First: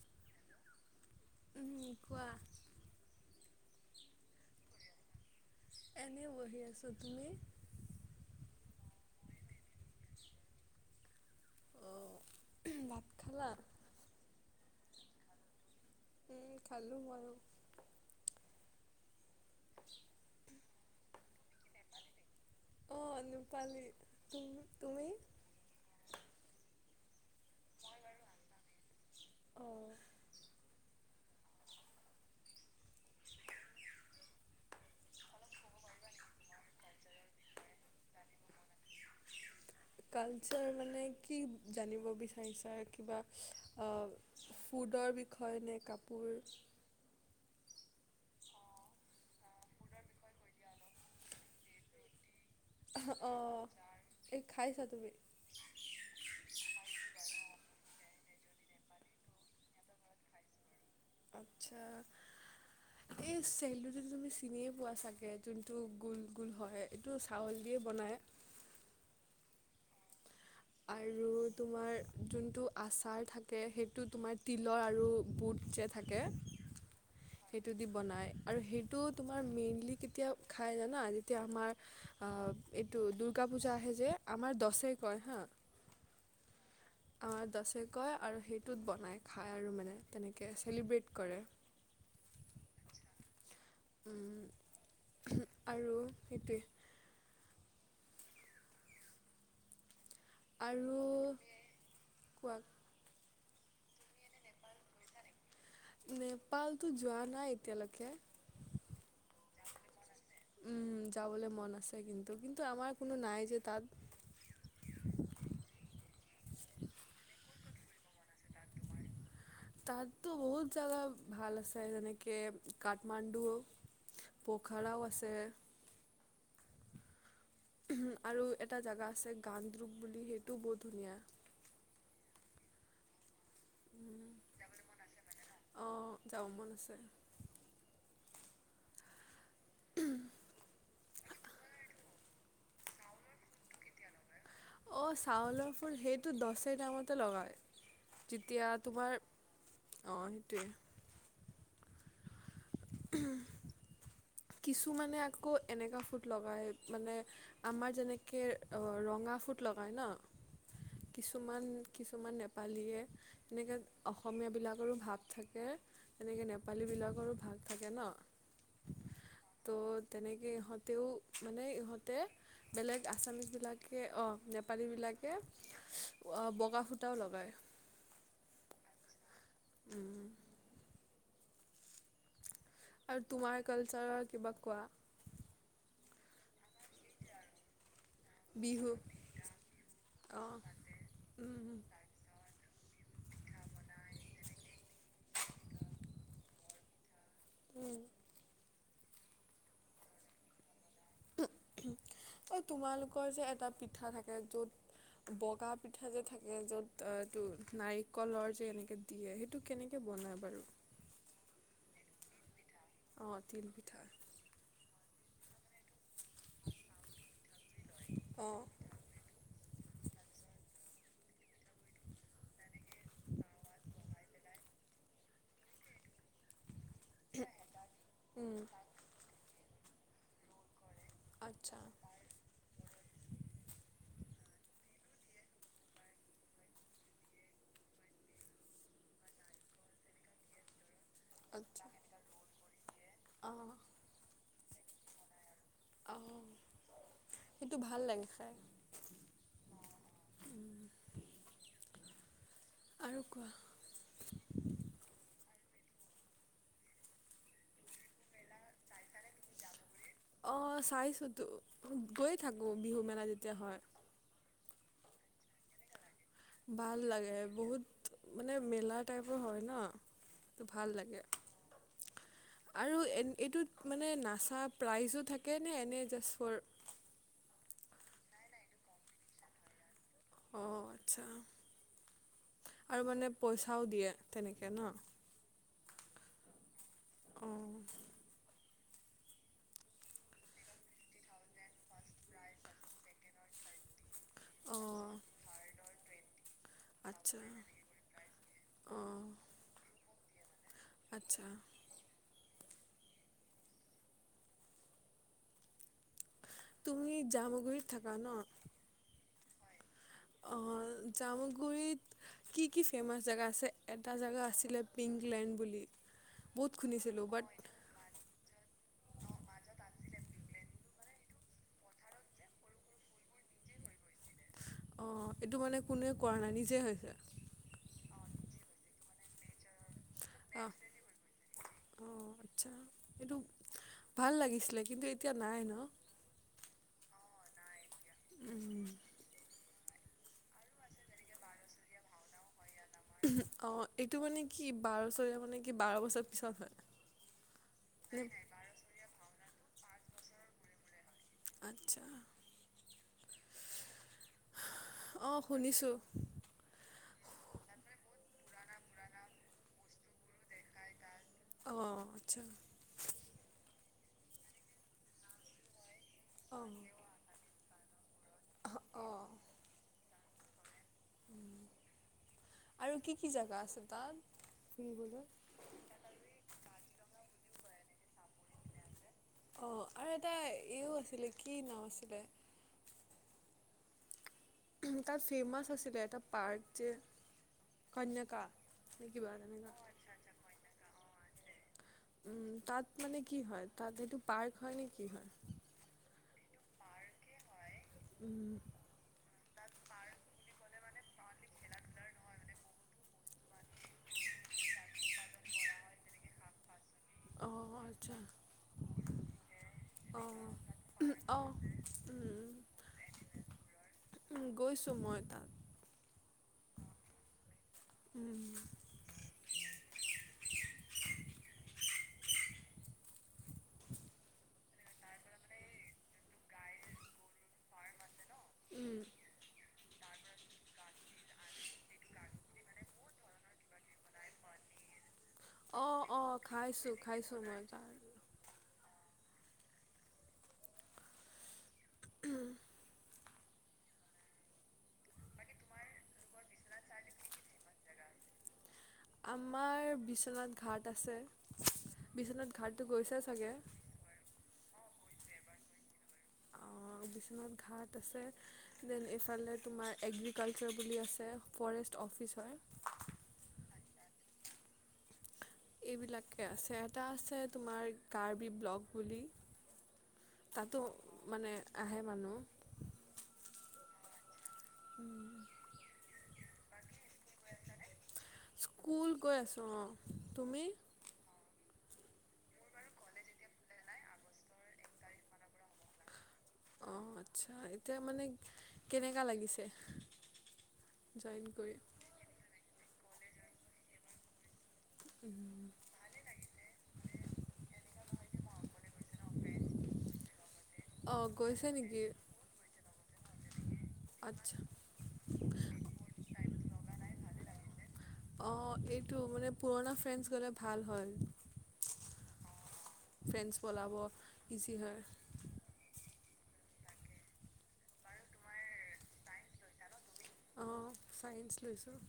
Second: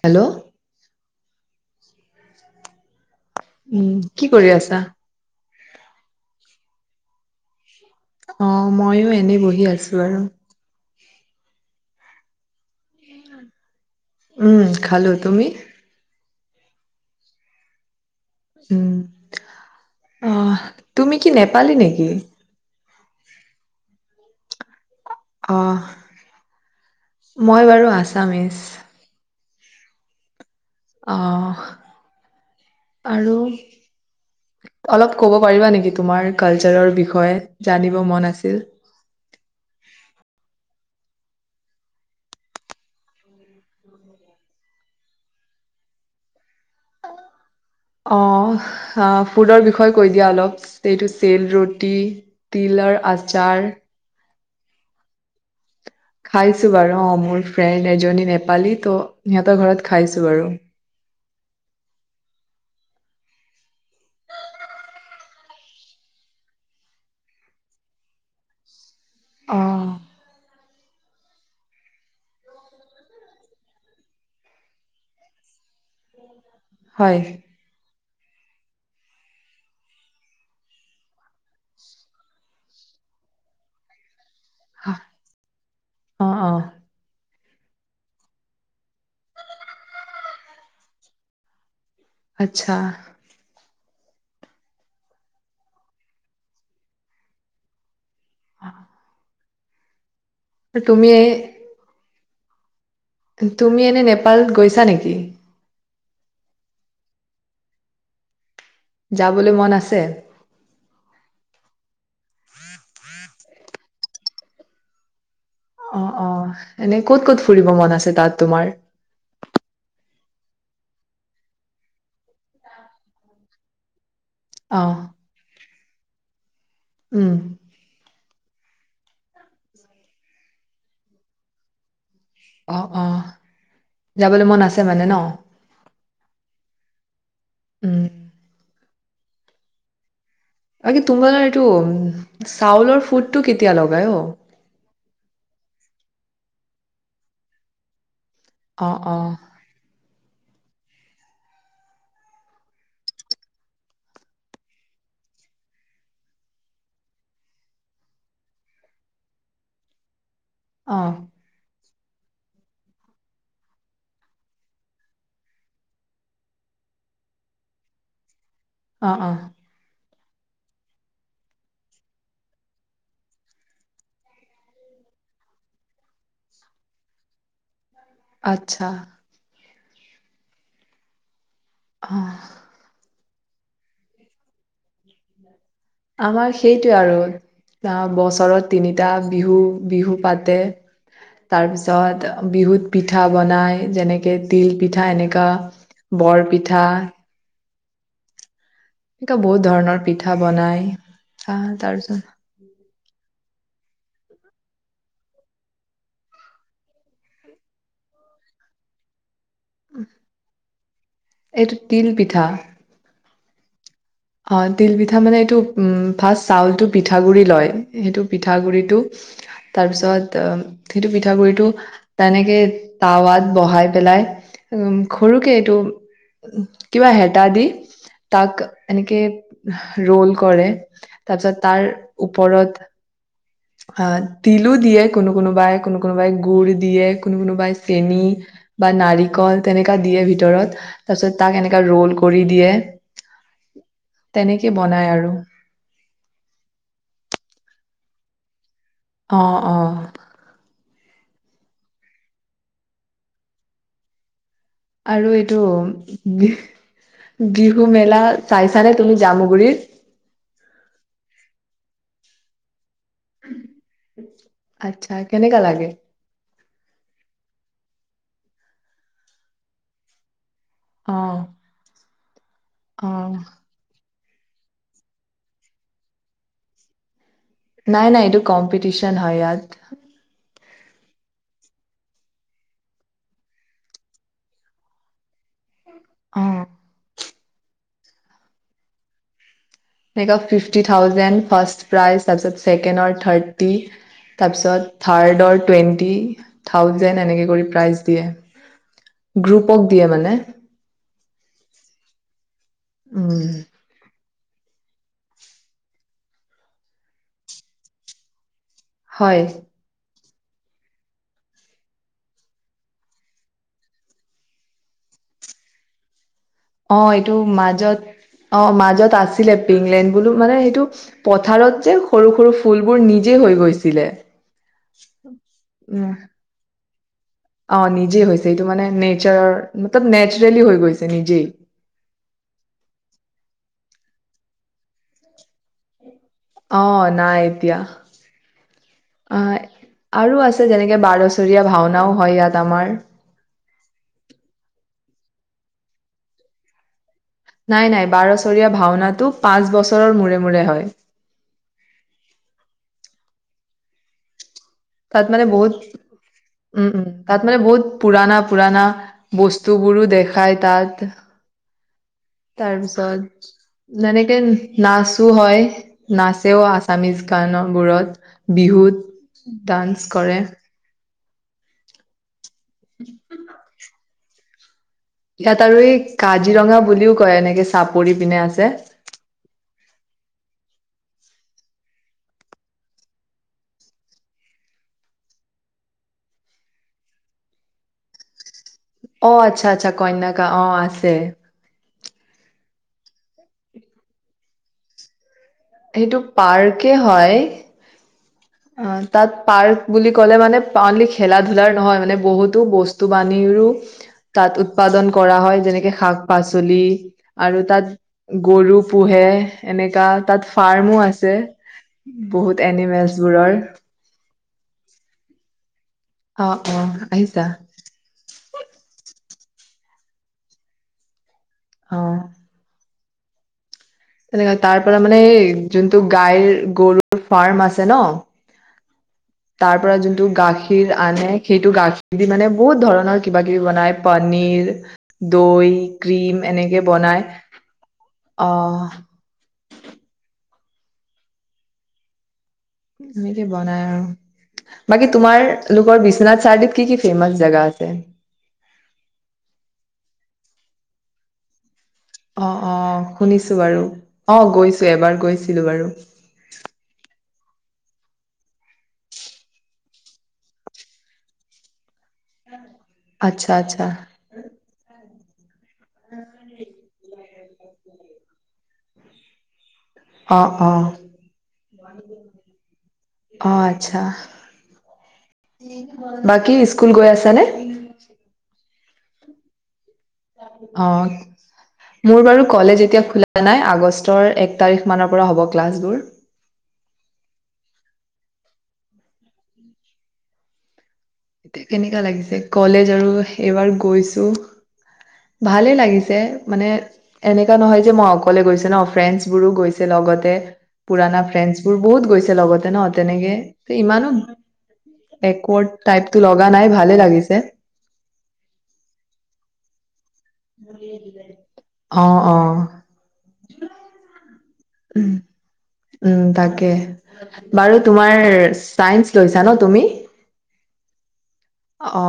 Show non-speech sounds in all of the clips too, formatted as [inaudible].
Hello উম হুম কোৱা। উম কি কৰি আছা? এনেই বহি আছো। তুমি? অ', ময়ো এনে বহি আছো আৰু। ভাত খালা? উম, খালো তুমি? উম, খালো মইও। উম আহ তুমি কি নেপালী নেকি? অহ, নোপালী তুম তুমি। অহ, মই বাৰু আছামিছ। অ'। অহ, আৰু অলপ ক'ব পাৰিবা নেকি। তোমাৰ কালচাৰৰ বিষয়ে জানিব মন আছিল। কালচাৰ মানে কি? জানিব বিচাৰিছা কিবা ফুডৰ বিষয়ে নে কাপোৰ। অ', ফুডৰ বিষয়ে কৈ দিয়া অলপ এইটো চেল ৰুটি। তিলৰ আচাৰ। অ', এই খাইছা তুমি? খাইছো বাৰু। অ', মোৰ ফ্ৰেণ্ড এজনী নেপালী ত' সিহঁতৰ ঘৰত খাইছো বাৰু। আচ্ছা এই চেলটো যদি তুমি চিনিয়ে পোৱা চাগে যোনটো গোল গোল হয়। এইটো চাউল দিয়ে বনাই। অ'। আৰু তোমাৰ যোনটো আচাৰ থাকে সেইটো তোমাৰ তিলৰ আৰু বুট যে থাকে হয়। তাকে সেইতো দি বনায় আৰু সেইটো তোমাৰ মেইনলি কেতিয়া খাই জানা। যেতিয়া আমাৰ এইটো দুৰ্গা পূজা আহে যে। আমাৰ দছে অ কয় হা। অ', অ'। আমাৰ দছে কয় আৰু সেইটোত বনায় খায় আৰু মানে তেনেকৈ চেলিব্ৰেট কৰে। আচ্ছা। আৰু সেইটোৱে। অহ। আৰু তুমি এই। কোৱা। তুমি এনে নেপালত গৈছা নেকি? নেপাল তো যোৱা নাই এতিয়া লৈকে। যাবলৈ মন আছে? উম, যাবলৈ মন আছে কিন্তু কিন্তু আমাৰ কোনো নাই যে তাত। অ', অ', এনে ক'ত, ক'ত ফুৰিব মন আছে তাত তোমাৰ? তাতো বহুত জাগা ভাল আছে যেনেকে কাঠমাণ্ডু অ পখৰাও আছে। উম। আৰু এটা জেগা আছে গানদ্ৰপ বুলি সেইটোও বহুত ধুনীয়া। অহ, অহ। যাবলৈ মন আছে মানে ন'। অঁ যাব মন আছে উম। উম, বাকি তোমাৰ এইটো, চাউলৰ ফুটটো কেতিয়া লগাই অ'। অহ চাউলৰ ফুট সেইটো দচে দামতে লগায়। যেতিয়া অ অ তোমাৰ অহ সেইটোৱে। কিছুমানে আকৌ এনেকুৱা ফুট লগায়, মানে আমাৰ যেনেকে অহ ৰঙা ফুট লগায় ন'? অ কিছুমান কিছুমান নেপালীয়ে, এনেকে অসমীয়া বিলাকৰো ভাগ থাকে, তেনেকে নেপালী বিলাকৰো ভাগ থাকে ন? অ', অ'। ত' তেনেকে ইহঁতেও মানে ইহঁতে বেলেগ আছামিছ বিলাকে অ', নেপালীবিলাকে অ', বগা সূটাও লগায়। আচ্ছা। উম। অহ। আৰু তোমাৰ কালচাৰৰ কিবা কোৱা। আমাৰ সেইটোৱে আৰু অ', বছৰত বিহু তিনিটা বিহু, বিহু অ পাতে, উম তাৰপিছত বিহুত পিঠা বনাই যেনেকে তিল পিঠা এনেকা বৰ পিঠা উম এনেকা বহুত ধৰণৰ পিঠা বনাই আহ তাৰপিছত এ তোমালোকৰ যে এট তাত পিঠা থাকে য'ত বগা পিঠা যে থাকে য'ত এটো নাৰিকলৰ যে এনেকে দিয়ে সেইটো কেনেকে বনাই বাৰু এইটো তিল পিঠা অ তিল পিঠা অ তিল পিঠা মানে এইটো উম ফাৰ্ষ্ট চাউলটো পিঠা গুৰি লয় সেইটো পিঠা অঁ গুৰিটো তাৰপিছত সেইটো পিঠাগুৰিটো তেনেকে তাৱাত বহাই পেলাই সৰুকে এইটো কিবা হেতা দি তাক উম এনেকে ৰোল কৰে। তাৰপিছত আচ্ছা তাৰ ওপৰত আহ তিলো দিয়ে কোনো কোনোবাই কোনো কোনোবাই গুড় দিয়ে কোনো কোনোবাই চেনি বা নাৰিকল তেনেকা দিয়ে ভিতৰত। তাৰ পিছত তাক এনেকা আচ্ছা ৰল কৰি দিয়ে। অঁ তেনেক বনায় আৰু আহ সেইটো ভাল লাগে খাই। অ' অ' আৰু কোৱা আৰু এইটো বিহু মেলা চাইছানে তুমি জামুগুৰিত। অ' চাইছো তো গৈ থাকো। বিহু মেলা যেতিয়া হয়। আচ্ছা কেনেকা লাগে। ভাল লাগে। বহুত মানে মেলা টাইপৰ হয় ন। ভাল অ লাগে আৰু অ এ এইটোত মানে না ছা প্ৰাইজো থাকে নে? এনে জাষ্ট ফৰ নাই নাই এইটো কম্পিটিচন হয় ইয়াত অ', আচ্ছা আৰু মানে পইচাও দিয়ে তেনেকৈ ন'। অহ। অ'। [unintelligible] Fifty thousand first prize. তাৰপিছত ছেকেণ্ডৰ থাৰ্টি, তাৰপিছত অঁ থাৰ্ডৰ টুৱেণ্টি থাউজেণ্ড আচ্ছা এনেকে কৰি প্ৰাইজ দিয়ে, অঁ গ্ৰুপক দিয়ে মানে। এ আচ্ছা। উম। তুমি জামগুৰিত থাকা ন'? হয়। অ', জামুগুৰিত কি কি ফেমাছ জেগা আছে? এটা জেগা আছিলে পিংকলেণ্ড বুলি। বহুত অ', শুনিছিলোঁ এইটো বাট মাজত, অ', মাজত আছিলে পিংলেণ্ড বোলো মানে সেইটো পথাৰত যে সৰু সৰু ফুলবোৰ নিজে হৈ গৈছিলে। অ', এইটো মানে কোনোৱে উম কৰা নাই নিজে হৈ যায়। অ', নিজে হৈছে। এইটো মানে নেচাৰৰ চব নেচাৰেলি অ', হৈ গৈছে, নিজেই। অ', আচ্ছা এইটো ভাল লাগিছিলে কিন্তু এতিয়া নাই ন'? অ', নাই এতিয়া। উম, আ আৰু আছে, যেনেকে বাৰছৰীয়া ভাওনাও হয় ইয়াত। আমাৰ অ', এইটো মানে কি? বাৰ [unintelligible] কি বাৰ বছৰ পিছত হয়? নাই নাই নে বাৰছৰীয়া ভাওনাতটো পাঁচ বছৰ ৰৰ মূৰে মূৰে হয়। আচ্ছা। তাত অ', মানে বহুত শুনিছোঁ উম উম তাত মানে বহুত পুৰাণা পুৰানা বস্তুবোৰো দেখায় তাত অ', আচ্ছা তাৰপিছত যেনেক নচো হয়। নাচেও অ', আছামিজ গানত বোৰত অ'। বিহুত কৰে আৰু কি কি জেগা আছে তাত? ফুৰিবলৈ? ইয়াত আৰু এই কাজিৰঙা বুলিও কয় এনেকে চাপ পৰি পিনে আছে। অ আৰু এটা এইও আছিলে কি নাম আছিলে! তাত ফেমছ আছিলে এটা পাৰ্ক যে কন্যকা। অ আচ্ছা আচ্ছা কন্যাকা অ' আছে। উম তাত মানে কি হয় তাত সেটো পাৰ্ক হয় নে কি হয়? সেইটো পাৰ্কে হয়! উম অ তাত পাৰ্ক বুলি ক'লে মানে অনলি খেলা ধোলাৰ নহয় মানে বহুতো বস্তু বাহানিৰো তাত উৎপাদন কৰা হয়। যেনেকে শাক-পাচলি। আৰু অঁ আচ্ছা তাত গৰু পোহে এনেকা তাত অঁ ফাৰ্মো আছে অঁ বহুত এনিমেলছ [inaudible] গৈছো মই তাত। অ' অ' আহিছা? উম, অ'। হেনেকা তাৰ পৰা মানে এই যোনটো গাইৰ গৰুৰ ফাৰ্ম আছে ন! উম। তাৰ পৰা যোনটো গাখীৰ আনে সেইটো গাখীৰ দি মানে বহুত ধৰণৰ কিবা কিবি বনাই পনীৰ দৈ, অঁ অঁ ক্ৰীম এনেকে খাইছোঁ বনাই। খাইছোঁ মই তাত আহ! এনেকে বনাই আৰু বাকী তোমাৰ লোকৰ বিশ্বনাথ চাৰিআলিত কি কি ফেমাচ জেগা আছে? আমাৰ বিশ্বনাথ ঘাট আছে। বিশ্বনাথ অ' ঘাটটো অ' গৈছে চাগে শুনিছো বাৰু অ' গৈছো এবাৰ গৈ ছিলো বাৰু। অঁ, ঘাট আছে দেন এইফালে তোমাৰ এগ্ৰিকালচাৰ বুলি আছে অফিচ হয় আচ্ছা, আচ্ছা। এইবিলাকে আছে। এটা আছে তোমাৰ কাৰ্বি ব্লগ বুলি অ', তাতো অ', মানে আহে অ', মানুহ আচ্ছা। [inaudible] বাকী স্কুল গৈ আছ নে? কুল গৈ আছো অ? অ! মোৰ বাৰু কজো ন আগ তিখৰ পৰা হ'ব ক্লাছবোৰ অ আচ্ছা এতিয়া মানে কেনেকা লাগিছে? জইন এতিয়া কৰি কেনেকা লাগিছে কলেজ? আৰু এইবাৰ গৈছো ভালে লাগিছে মানে এনেকা নহয় যে মই অকলে গৈছো ন ফ্ৰেণ্ডছ বোৰো গৈছে লগতে পুৰণা অঁ ফ্ৰেণ্ডছ গৈছে বোৰ নেকি বহুত গৈছে লগতে ন তেনেকে ইমান আচ্ছা বেকৰ্ড লগা নাই ভালে লাগিছে। অ এইটো মানে পুৰণা ফ্ৰেণ্ডছ গ'লে ভাল হয় অ অ ফ্ৰেণ্ডছ পলাব ইজি হয়। উ তাকে বাৰু তোমাৰ চাই লৈছা ন তুমি? অ। চায়েন্স লৈছোঁ। অ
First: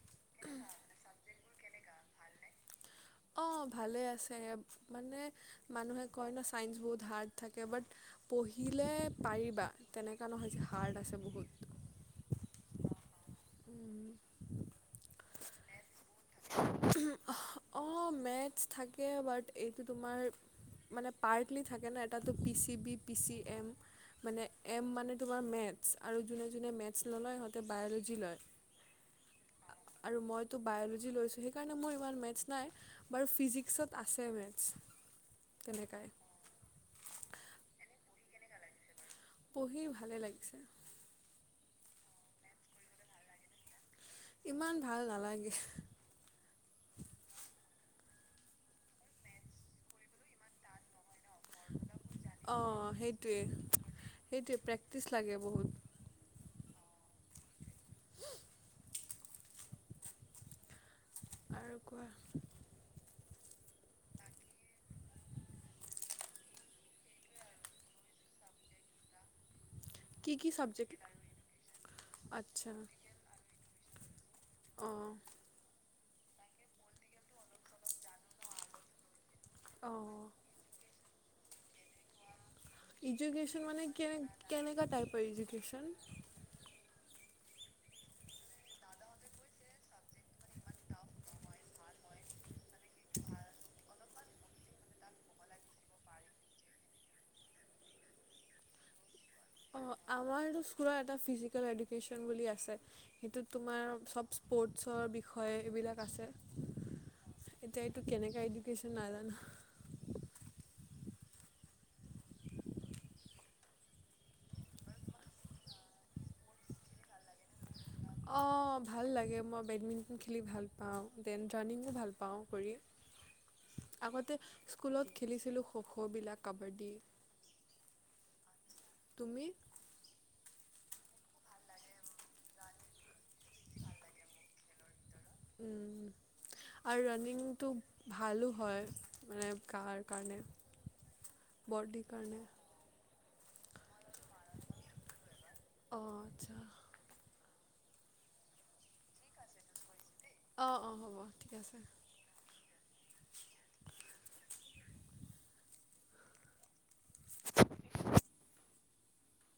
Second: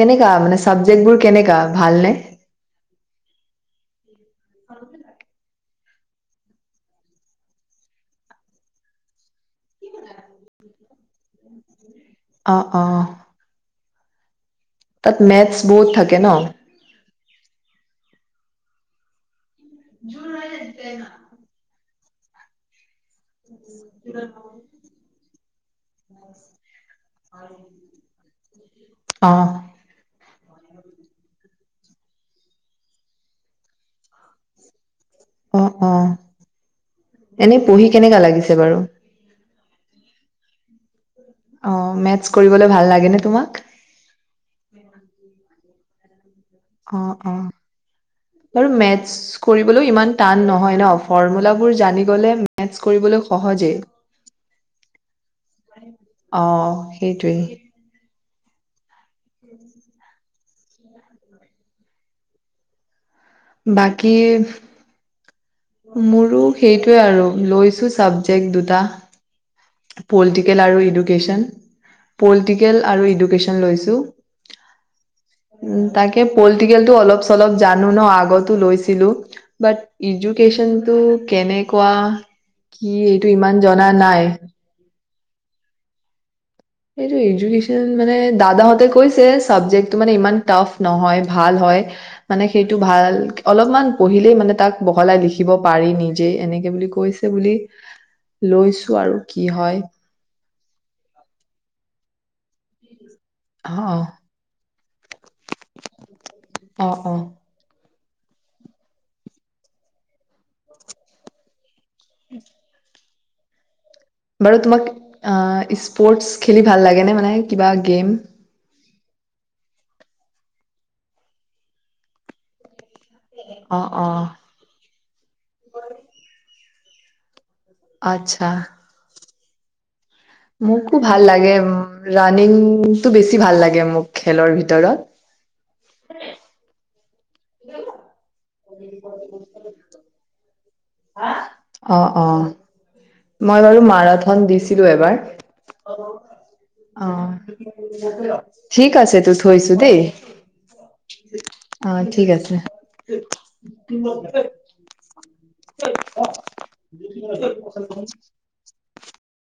কেনেকা মানে চাবজেক্টবোৰ কেনেকা ভালনে? অ ভালে আছে মানে মানুহে কয় ন ছাইন্স বহুত হাৰ্ড থাকে বাট পঢ়িলে পাৰিবা তেনেকুৱা নহয় যে হাৰ্ড আছে বহুত। অ অ। উম, তাত মেথছ বহুত থাকে ন? অ মেথছ থাকে বাট এইটো তোমাৰ মানে পাৰ্টলি থাকে ন তাতে পি চি বি পি চিএ। মানে এ মানে তোমাৰ মেথছ আৰু যোনে যোনে মেথছ ল'য় সিহঁতে বায়লজি লয়। অ। আৰু মইতো বায়'লজি লৈছোঁ সেইকাৰণে মোৰ ইমান মেথছ নাই বাৰু ফিজিক্সত আছে মেথছ। অ অ তেনেকাই এনেই পঢ়ি কেনেকা লাগিছে বাৰু? পঢ়ি ভালে লাগিছে। অ মেথছ কৰিবলৈ ভাল লাগে নে তোমাক? ইমান ভাল নালাগে! অ অ বাৰু মেথছ কৰিবলৈও ইমান টান নহয় ন? ফৰ্মুলাবোৰ জানি গলে মেথছ অ', কৰিবলৈ সেইটোৱে সহজেই, সেইটোৱে প্ৰেক্টিচ লাগে বহুত অ। সেইটোৱেই। আৰু কোৱা। বাকী মোৰো সেইটোৱে আৰু লৈছো ছাবজেক্ট দুটা। কি কি পলিটিকেল আৰু চাবজেক্ট এডুকেন আচ্ছা পলিটিকেল আৰু এডুকেন লৈছোঁ। অ', টো উম। তাকে পলিটিকেল টো অলপ চলপ জানো ন আগতো লৈছিলো। বাট অ'। এজুকেশ্যনটো কেনেকুৱা কি এইটো ইমান ইডুকেশ্যন মানে জনা কেনে নাই। কেনেকুৱা টাইপৰ এজুকেশ্যন। সেটো এডুকেচন মানে দাদাহঁতে কৈছে চাবজেক্টটো মানে ইমান টাফ নহয় ভাল হয় মানে সেইটো ভাল অলপমান পঢ়িলেই মানে তাক বহলাই লিখিব পাৰি নিজে এনেকে বুলি কৈছে বুলি লৈছো আৰু। কি হয় অ আমাৰ খৰা এটা ফিজিকেল এডুকেশ্যন বুলি আছে। সেইটোত অ তোমাৰ চব স্পৰ্টছৰ বিষয় এইবিলাক আছে অ অ এতিয়া কেনেকা এজুকেশন নাজানো। [unintelligible] বাৰু তোমাক অ স্পৰ্টচ খেলি ভাল লাগে নে মানে কিবা গেম। অ', ভাল লাগে মই বেডমিণ্টন খেলি ভাল পাওঁ, দেন ৰানিঙো ভাল পাওঁ কৰি। অ অ। ওলত। খেলিছিলোঁ শ শবিলাক। কাবাড্ডি। আত্ছা। তুমি? মোকো ভাল লাগে উম ৰানিংটো বেছি ভাল লাগে মোক খেলৰ ভিতৰত। উম আৰু ৰনি কিন্তু ভালো হয় মানে গাৰ কাৰণে, বডিৰ অ-অ কাৰণে মই বাৰু মাৰা থন দিছিলো এবাৰ অঁ আচ্ছা অ', ঠিক আছে তো থৈছো দেই। অঁ-অঁ হ'ব ঠিক আছে। [unintelligible] ত [unintelligible]